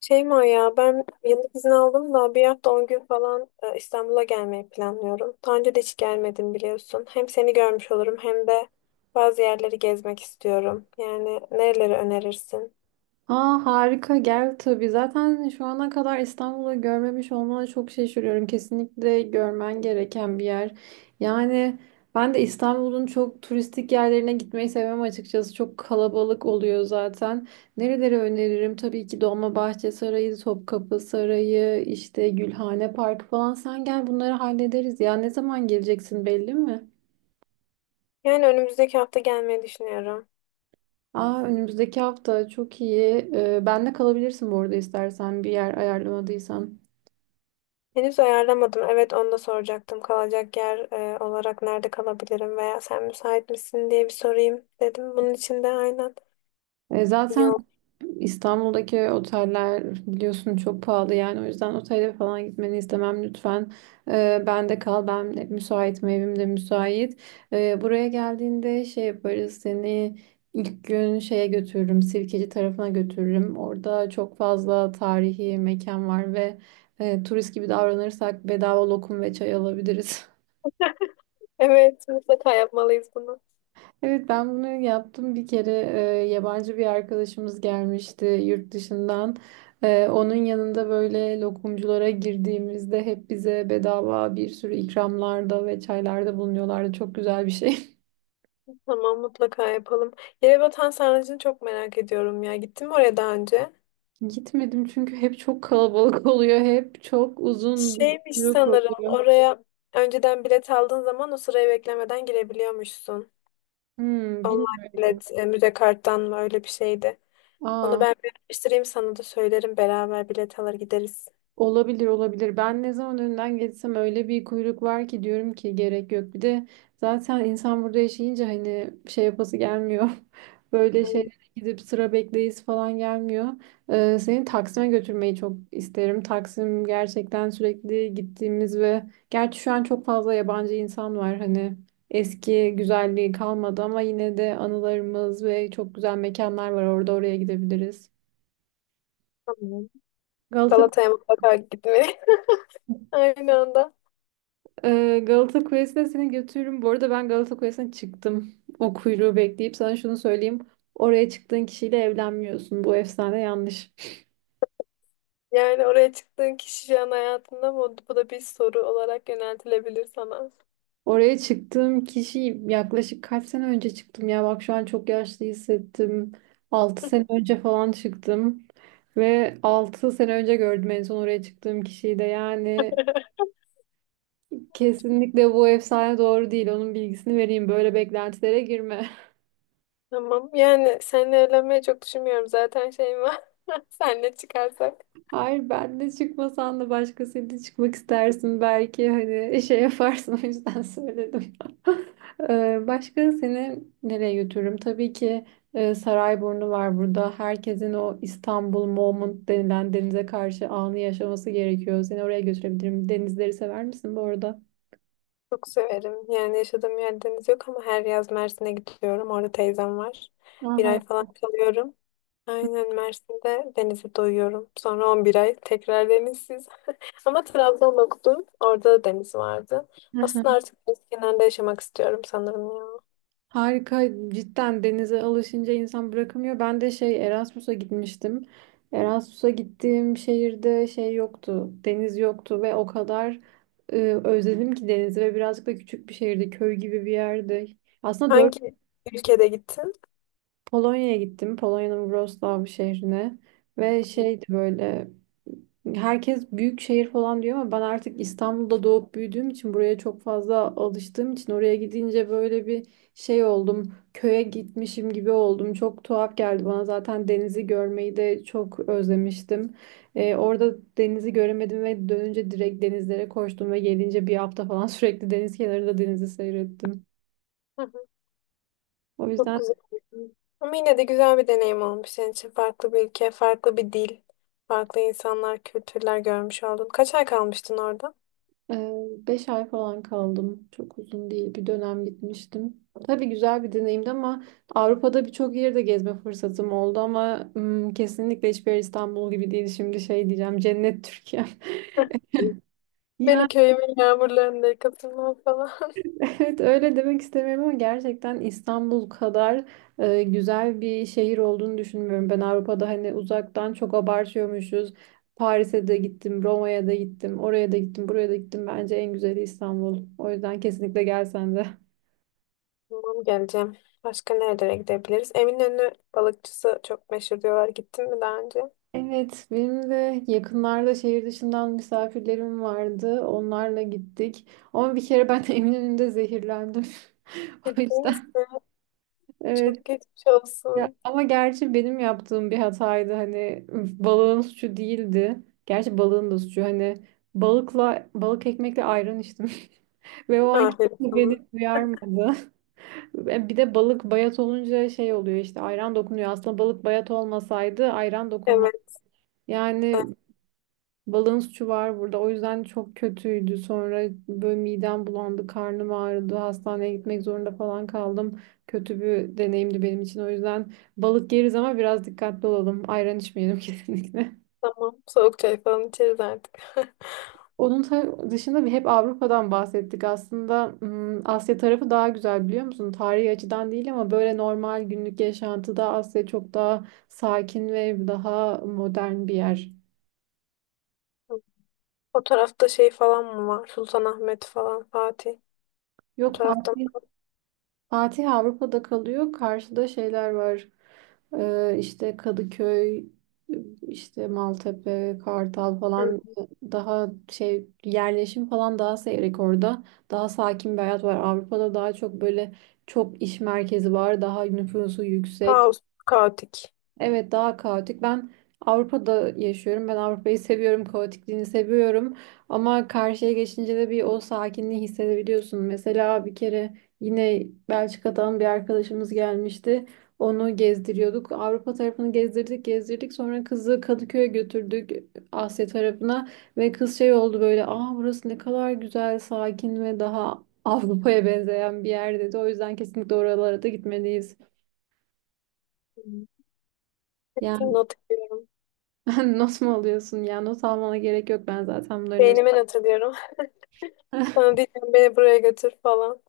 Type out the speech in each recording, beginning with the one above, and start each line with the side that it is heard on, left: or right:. left: Şeyma ya ben yıllık izin aldım da bir hafta 10 gün falan İstanbul'a gelmeyi planlıyorum. Daha önce de hiç gelmedim biliyorsun. Hem seni görmüş olurum hem de bazı yerleri gezmek istiyorum. Yani nereleri önerirsin?
right: Aa harika gel tabii. Zaten şu ana kadar İstanbul'u görmemiş olmana çok şaşırıyorum. Kesinlikle görmen gereken bir yer. Yani ben de İstanbul'un çok turistik yerlerine gitmeyi sevmem açıkçası. Çok kalabalık oluyor zaten. Nereleri öneririm? Tabii ki Dolmabahçe Sarayı, Topkapı Sarayı, işte Gülhane Parkı falan. Sen gel bunları hallederiz. Ya ne zaman geleceksin belli mi?
left: Yani önümüzdeki hafta gelmeyi düşünüyorum.
right: Aa, önümüzdeki hafta çok iyi. Ben de kalabilirsin bu arada istersen bir yer ayarlamadıysan.
left: Henüz ayarlamadım. Evet onu da soracaktım. Kalacak yer olarak nerede kalabilirim veya sen müsait misin diye bir sorayım dedim. Bunun için de aynen.
right: Zaten
left: Yok.
right: İstanbul'daki oteller biliyorsun çok pahalı yani o yüzden otele falan gitmeni istemem lütfen. Ben de kal ben de müsaitim evim de müsait. Buraya geldiğinde şey yaparız seni ilk gün şeye götürürüm Sirkeci tarafına götürürüm. Orada çok fazla tarihi mekan var ve turist gibi davranırsak bedava lokum ve çay alabiliriz.
left: Evet mutlaka yapmalıyız bunu.
right: Evet ben bunu yaptım bir kere yabancı bir arkadaşımız gelmişti yurt dışından. Onun yanında böyle lokumculara girdiğimizde hep bize bedava bir sürü ikramlarda ve çaylarda bulunuyorlardı. Çok güzel bir şey.
left: Tamam mutlaka yapalım. Yerebatan Sarnıcı'nı çok merak ediyorum ya. Gittin mi oraya daha önce?
right: Gitmedim çünkü hep çok kalabalık oluyor. Hep çok uzun
left: Şeymiş
right: bir kuyruk
left: sanırım
right: oluyor.
left: oraya önceden bilet aldığın zaman o sırayı beklemeden girebiliyormuşsun.
right: Hmm,
left: Online
right: bilmiyorum.
left: bilet, müze karttan mı öyle bir şeydi. Onu
right: Aa.
left: ben bir araştırayım sana da söylerim. Beraber bilet alır gideriz.
right: Olabilir olabilir. Ben ne zaman önden geçsem öyle bir kuyruk var ki diyorum ki gerek yok. Bir de zaten insan burada yaşayınca hani şey yapası gelmiyor. Böyle
left: Ay.
right: şeylere gidip sıra bekleyiz falan gelmiyor. Seni Taksim'e götürmeyi çok isterim. Taksim gerçekten sürekli gittiğimiz ve gerçi şu an çok fazla yabancı insan var. Hani eski güzelliği kalmadı ama yine de anılarımız ve çok güzel mekanlar var orada oraya gidebiliriz.
left: Tamam.
right: Galata
left: Galata'ya mutlaka gitmeye. Aynı anda.
right: Galata Kulesi'ne seni götürürüm. Bu arada ben Galata Kulesi'ne çıktım. O kuyruğu bekleyip sana şunu söyleyeyim. Oraya çıktığın kişiyle evlenmiyorsun. Bu efsane yanlış.
left: Yani oraya çıktığın kişi şu an hayatında mı? Bu da bir soru olarak yöneltilebilir sana.
right: Oraya çıktığım kişi yaklaşık kaç sene önce çıktım ya. Bak şu an çok yaşlı hissettim. 6 sene önce falan çıktım. Ve 6 sene önce gördüm en son oraya çıktığım kişiyi de. Yani kesinlikle bu efsane doğru değil. Onun bilgisini vereyim. Böyle beklentilere girme.
left: Tamam. Yani seninle evlenmeyi çok düşünmüyorum. Zaten şeyim var. Seninle çıkarsak
right: Hayır ben de çıkmasan da başkasıyla çıkmak istersin belki hani şey yaparsın o yüzden söyledim. Başka seni nereye götürürüm? Tabii ki Sarayburnu var burada. Herkesin o İstanbul moment denilen denize karşı anı yaşaması gerekiyor. Seni oraya götürebilirim. Denizleri sever misin bu arada?
left: çok severim. Yani yaşadığım yer deniz yok ama her yaz Mersin'e gidiyorum. Orada teyzem var. Bir
right: Aha.
left: ay falan kalıyorum. Aynen Mersin'de denize doyuyorum. Sonra 11 ay tekrar denizsiz. Ama Trabzon'da okudum. Orada da deniz vardı. Aslında artık deniz kenarında yaşamak istiyorum sanırım ya.
right: Harika cidden denize alışınca insan bırakamıyor. Ben de şey Erasmus'a gitmiştim. Erasmus'a gittiğim şehirde şey yoktu. Deniz yoktu ve o kadar e, özledim ki denizi ve birazcık da küçük bir şehirdi. Köy gibi bir yerde. Aslında
left: Hangi ülkede gittin?
right: Polonya'ya gittim. Polonya'nın Wrocław şehrine ve şeydi böyle herkes büyük şehir falan diyor ama ben artık İstanbul'da doğup büyüdüğüm için buraya çok fazla alıştığım için oraya gidince böyle bir şey oldum. Köye gitmişim gibi oldum. Çok tuhaf geldi bana. Zaten denizi görmeyi de çok özlemiştim. Orada denizi göremedim ve dönünce direkt denizlere koştum ve gelince bir hafta falan sürekli deniz kenarında denizi seyrettim. O
left: Çok
right: yüzden
left: güzel. Ama yine de güzel bir deneyim olmuş senin için. Farklı bir ülke, farklı bir dil, farklı insanlar, kültürler görmüş oldun. Kaç ay kalmıştın orada?
right: Ee, beş ay falan kaldım. Çok uzun değil. Bir dönem gitmiştim. Tabii güzel bir deneyimdi ama Avrupa'da birçok yerde gezme fırsatım oldu ama kesinlikle hiçbir yer İstanbul gibi değil. Şimdi şey diyeceğim, cennet Türkiye.
left: Beni
right: Yani
left: köyümün yağmurlarında yıkatırlar falan.
right: evet öyle demek istemiyorum ama gerçekten İstanbul kadar güzel bir şehir olduğunu düşünmüyorum. Ben Avrupa'da hani uzaktan çok abartıyormuşuz. Paris'e de gittim, Roma'ya da gittim, oraya da gittim, buraya da gittim. Bence en güzeli İstanbul. O yüzden kesinlikle gelsen de.
left: Tamam geleceğim. Başka nerelere gidebiliriz? Eminönü balıkçısı çok meşhur diyorlar. Gittin mi daha önce?
right: Evet, benim de yakınlarda şehir dışından misafirlerim vardı. Onlarla gittik. Ama bir kere ben Eminönü'nde zehirlendim. O
left: Gittiniz
right: yüzden
left: mi?
right: evet.
left: Çok geçmiş
right: Ya,
left: olsun.
right: ama gerçi benim yaptığım bir hataydı. Hani balığın suçu değildi. Gerçi balığın da suçu. Hani balıkla balık ekmekle ayran içtim. Ve o an
left: Aferin
right: kimse
left: sana.
right: beni duyarmadı. Ve bir de balık bayat olunca şey oluyor işte ayran dokunuyor. Aslında balık bayat olmasaydı ayran dokunmaz.
left: Evet.
right: Yani balığın suçu var burada. O yüzden çok kötüydü. Sonra böyle midem bulandı, karnım ağrıdı. Hastaneye gitmek zorunda falan kaldım. Kötü bir deneyimdi benim için. O yüzden balık yeriz ama biraz dikkatli olalım. Ayran içmeyelim kesinlikle.
left: Tamam. Soğuk çay falan içeriz artık.
right: Onun dışında bir hep Avrupa'dan bahsettik. Aslında Asya tarafı daha güzel biliyor musun? Tarihi açıdan değil ama böyle normal günlük yaşantıda Asya çok daha sakin ve daha modern bir yer.
left: O tarafta şey falan mı var? Sultanahmet falan, Fatih. O
right: Yok
left: tarafta
right: farklı
left: mı?
right: Fatih Avrupa'da kalıyor. Karşıda şeyler var. İşte Kadıköy, işte Maltepe, Kartal
left: Hı.
right: falan daha şey yerleşim falan daha seyrek orada. Daha sakin bir hayat var. Avrupa'da daha çok böyle çok iş merkezi var. Daha nüfusu yüksek.
left: Kaos, kaotik.
right: Evet daha kaotik. Ben Avrupa'da yaşıyorum. Ben Avrupa'yı seviyorum. Kaotikliğini seviyorum. Ama karşıya geçince de bir o sakinliği hissedebiliyorsun. Mesela bir kere yine Belçika'dan bir arkadaşımız gelmişti. Onu gezdiriyorduk. Avrupa tarafını gezdirdik, gezdirdik. Sonra kızı Kadıköy'e götürdük Asya tarafına ve kız şey oldu böyle, "Aa burası ne kadar güzel, sakin ve daha Avrupa'ya benzeyen bir yer." dedi. O yüzden kesinlikle oralara da gitmeliyiz.
left: Hı. Hepsini not ediyorum.
right: Not mu alıyorsun ya? Not almana gerek yok. Ben zaten bunların hepsini...
left: Beynime not ediyorum. Sana diyeceğim beni buraya götür falan.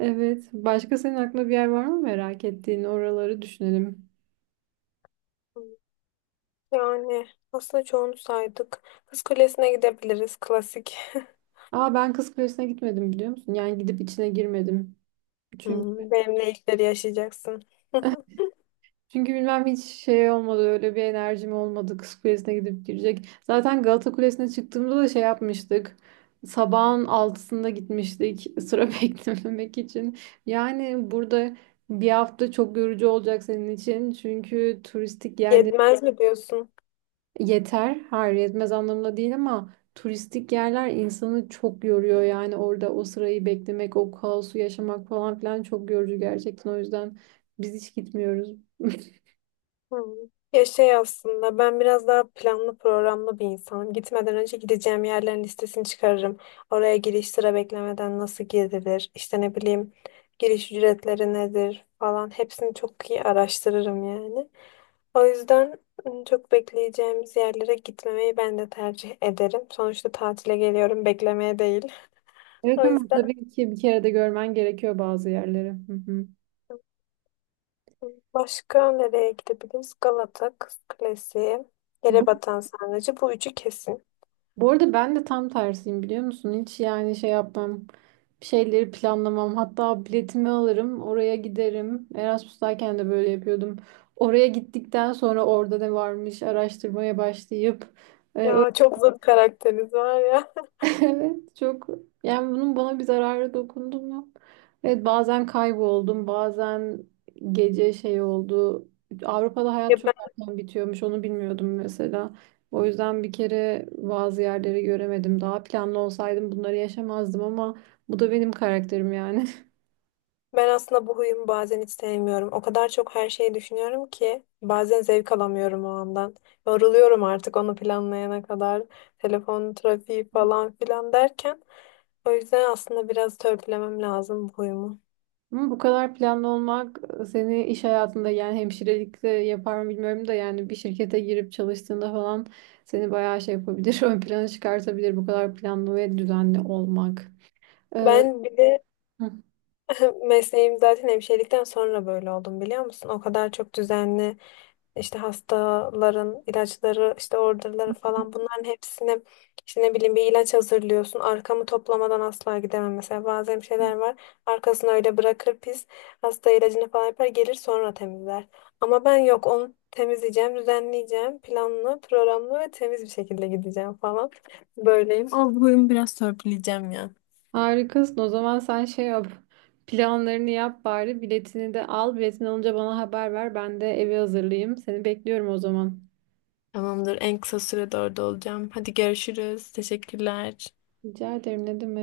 right: Evet. Başka senin aklında bir yer var mı merak ettiğin? Oraları düşünelim.
left: Hı. Yani aslında çoğunu saydık. Kız Kulesi'ne gidebiliriz. Klasik. Hı.
right: Aa ben Kız Kulesi'ne gitmedim biliyor musun? Yani gidip içine girmedim. Çünkü
left: Benimle ilkleri yaşayacaksın.
right: çünkü bilmem hiç şey olmadı. Öyle bir enerjim olmadı Kız Kulesi'ne gidip girecek. Zaten Galata Kulesi'ne çıktığımda da şey yapmıştık. Sabahın altısında gitmiştik sıra beklememek için. Yani burada bir hafta çok yorucu olacak senin için. Çünkü turistik yerler
left: Yetmez mi diyorsun?
right: Yeter, hayır yetmez anlamında değil ama turistik yerler insanı çok yoruyor yani orada o sırayı beklemek, o kaosu yaşamak falan filan çok yorucu gerçekten o yüzden biz hiç gitmiyoruz.
left: Hı. Ya şey aslında ben biraz daha planlı programlı bir insanım. Gitmeden önce gideceğim yerlerin listesini çıkarırım. Oraya giriş sıra beklemeden nasıl girilir, işte ne bileyim giriş ücretleri nedir falan hepsini çok iyi araştırırım yani. O yüzden çok bekleyeceğimiz yerlere gitmemeyi ben de tercih ederim. Sonuçta tatile geliyorum beklemeye değil.
right: Evet
left: O
right: ama
left: yüzden
right: tabii ki bir kere de görmen gerekiyor bazı yerleri. Hı
left: başka nereye gidebiliriz? Galata, Kız Kulesi,
right: hı.
left: Yerebatan Sarnıcı bu üçü kesin.
right: Bu arada ben de tam tersiyim biliyor musun? Hiç yani şey yapmam. Bir şeyleri planlamam. Hatta biletimi alırım. Oraya giderim. Erasmus'tayken de böyle yapıyordum. Oraya gittikten sonra orada ne varmış araştırmaya başlayıp e,
left: Ya çok zıt karakteriz var ya.
right: Evet çok yani bunun bana bir zararı dokundu mu? Evet bazen kayboldum bazen gece şey oldu. Avrupa'da hayat
left: Ya
right: çok
left: ben,
right: erken bitiyormuş onu bilmiyordum mesela. O yüzden bir kere bazı yerleri göremedim. Daha planlı olsaydım bunları yaşamazdım ama bu da benim karakterim yani.
left: ben aslında bu huyumu bazen hiç sevmiyorum. O kadar çok her şeyi düşünüyorum ki bazen zevk alamıyorum o andan. Yoruluyorum artık onu planlayana kadar. Telefon trafiği falan filan derken. O yüzden aslında biraz törpülemem lazım bu huyumu.
right: Ama bu kadar planlı olmak seni iş hayatında yani hemşirelikte yapar mı bilmiyorum da yani bir şirkete girip çalıştığında falan seni bayağı şey yapabilir, ön plana çıkartabilir bu kadar planlı ve düzenli olmak. Ee,
left: Ben bir de
right: hı,
left: mesleğim zaten hemşirelikten sonra böyle oldum biliyor musun? O kadar çok düzenli işte hastaların ilaçları, işte orderları falan bunların hepsini işte ne bileyim bir ilaç hazırlıyorsun. Arkamı toplamadan asla gidemem. Mesela bazen şeyler var. Arkasını öyle bırakır pis. Hasta ilacını falan yapar gelir sonra temizler. Ama ben yok onu temizleyeceğim, düzenleyeceğim. Planlı, programlı ve temiz bir şekilde gideceğim falan. Böyleyim. Olduğum biraz törpüleyeceğim ya.
right: harikasın. O zaman sen şey yap. Planlarını yap bari. Biletini de al. Biletini alınca bana haber ver. Ben de evi hazırlayayım. Seni bekliyorum o zaman.
left: Tamamdır. En kısa sürede orada olacağım. Hadi görüşürüz. Teşekkürler.
right: Rica ederim. Ne demek?